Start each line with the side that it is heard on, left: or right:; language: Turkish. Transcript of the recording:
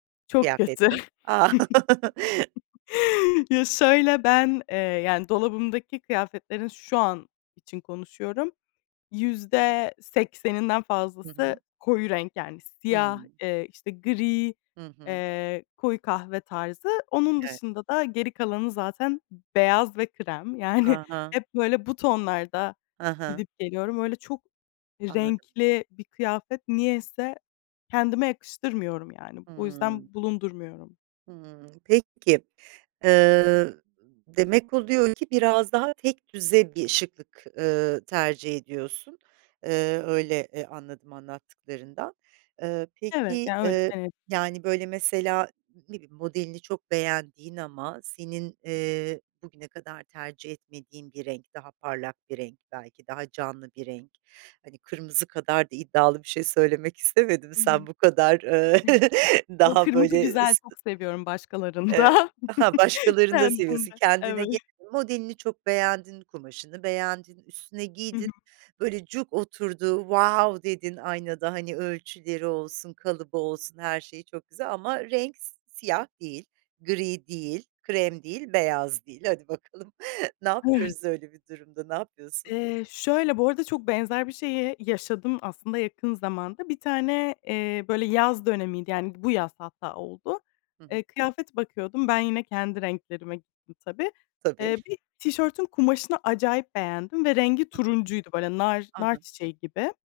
left: Çok kötü.
right: Kıyafeti? A.
left: Ya, şöyle, ben, eee, yani, dolabımdaki kıyafetlerin şu an için konuşuyorum; %80'inden
right: Hı
left: fazlası
right: hı.
left: koyu renk, yani siyah,
right: Hımm.
left: eee, işte gri,
right: Hı hı.
left: eee, koyu kahve tarzı. Onun
right: Evet.
left: dışında da, geri kalanı zaten beyaz ve krem. Yani,
right: A, ha.
left: hep böyle bu tonlarda
right: Hı hı.
left: gidip, geliyorum. Öyle çok
right: Anladım.
left: renkli bir kıyafet niyeyse kendime yakıştırmıyorum, yani. O
right: Hımm.
left: yüzden bulundurmuyorum.
right: Hımm. Peki, ııı, demek oluyor ki, biraz daha tekdüze bir şıklık, ııı, tercih ediyorsun. Iıı, öyle, e, anladım anlattıklarından. Iıı,
left: Evet,
right: peki,
left: yani öyle
right: ııı,
left: denebilir.
right: yani, böyle mesela, ne bileyim modelini çok beğendiğin ama senin,
left: Hı hı.
right: ııı, bugüne kadar tercih etmediğin bir renk, daha parlak bir renk belki, daha canlı bir renk, hani kırmızı kadar da iddialı bir şey söylemek istemedim,
left: Hı hı.
right: sen bu kadar, ııı,
left: Yo,
right: daha
left: kırmızı
right: böyle
left: güzel,
right: s,
left: çok seviyorum
right: evet,
left: başkalarında.
right: ha başkalarını da seviyorsun,
left: Kendimde
right: kendine
left: Evet.
right: gelelim: modelini çok beğendin, kumaşını beğendin, üstüne
left: Hı
right: giydin,
left: hı.
right: böyle cuk oturdu, wow dedin aynada, hani, ölçüleri olsun, kalıbı olsun, her şeyi çok güzel ama renk siyah değil, gri değil, krem değil, beyaz değil; hadi bakalım ne
left: [unintelligible]
right: yapıyoruz öyle bir durumda? Ne yapıyorsun?
left: Eee, şöyle, bu arada çok benzer bir şeyi yaşadım, aslında yakın zamanda. Bir tane, eee, böyle yaz dönemiydi; yani, bu yaz hatta oldu.
right: Hı hı.
left: Eee, kıyafet bakıyordum, ben yine, kendi renklerime gittim, tabii.
right: Tabii.
left: Eee, bir tişörtün kumaşını acayip beğendim ve rengi
right: Hı hı.
left: turuncuydu, böyle nar
right: A, ha.
left: narçiçeği gibi.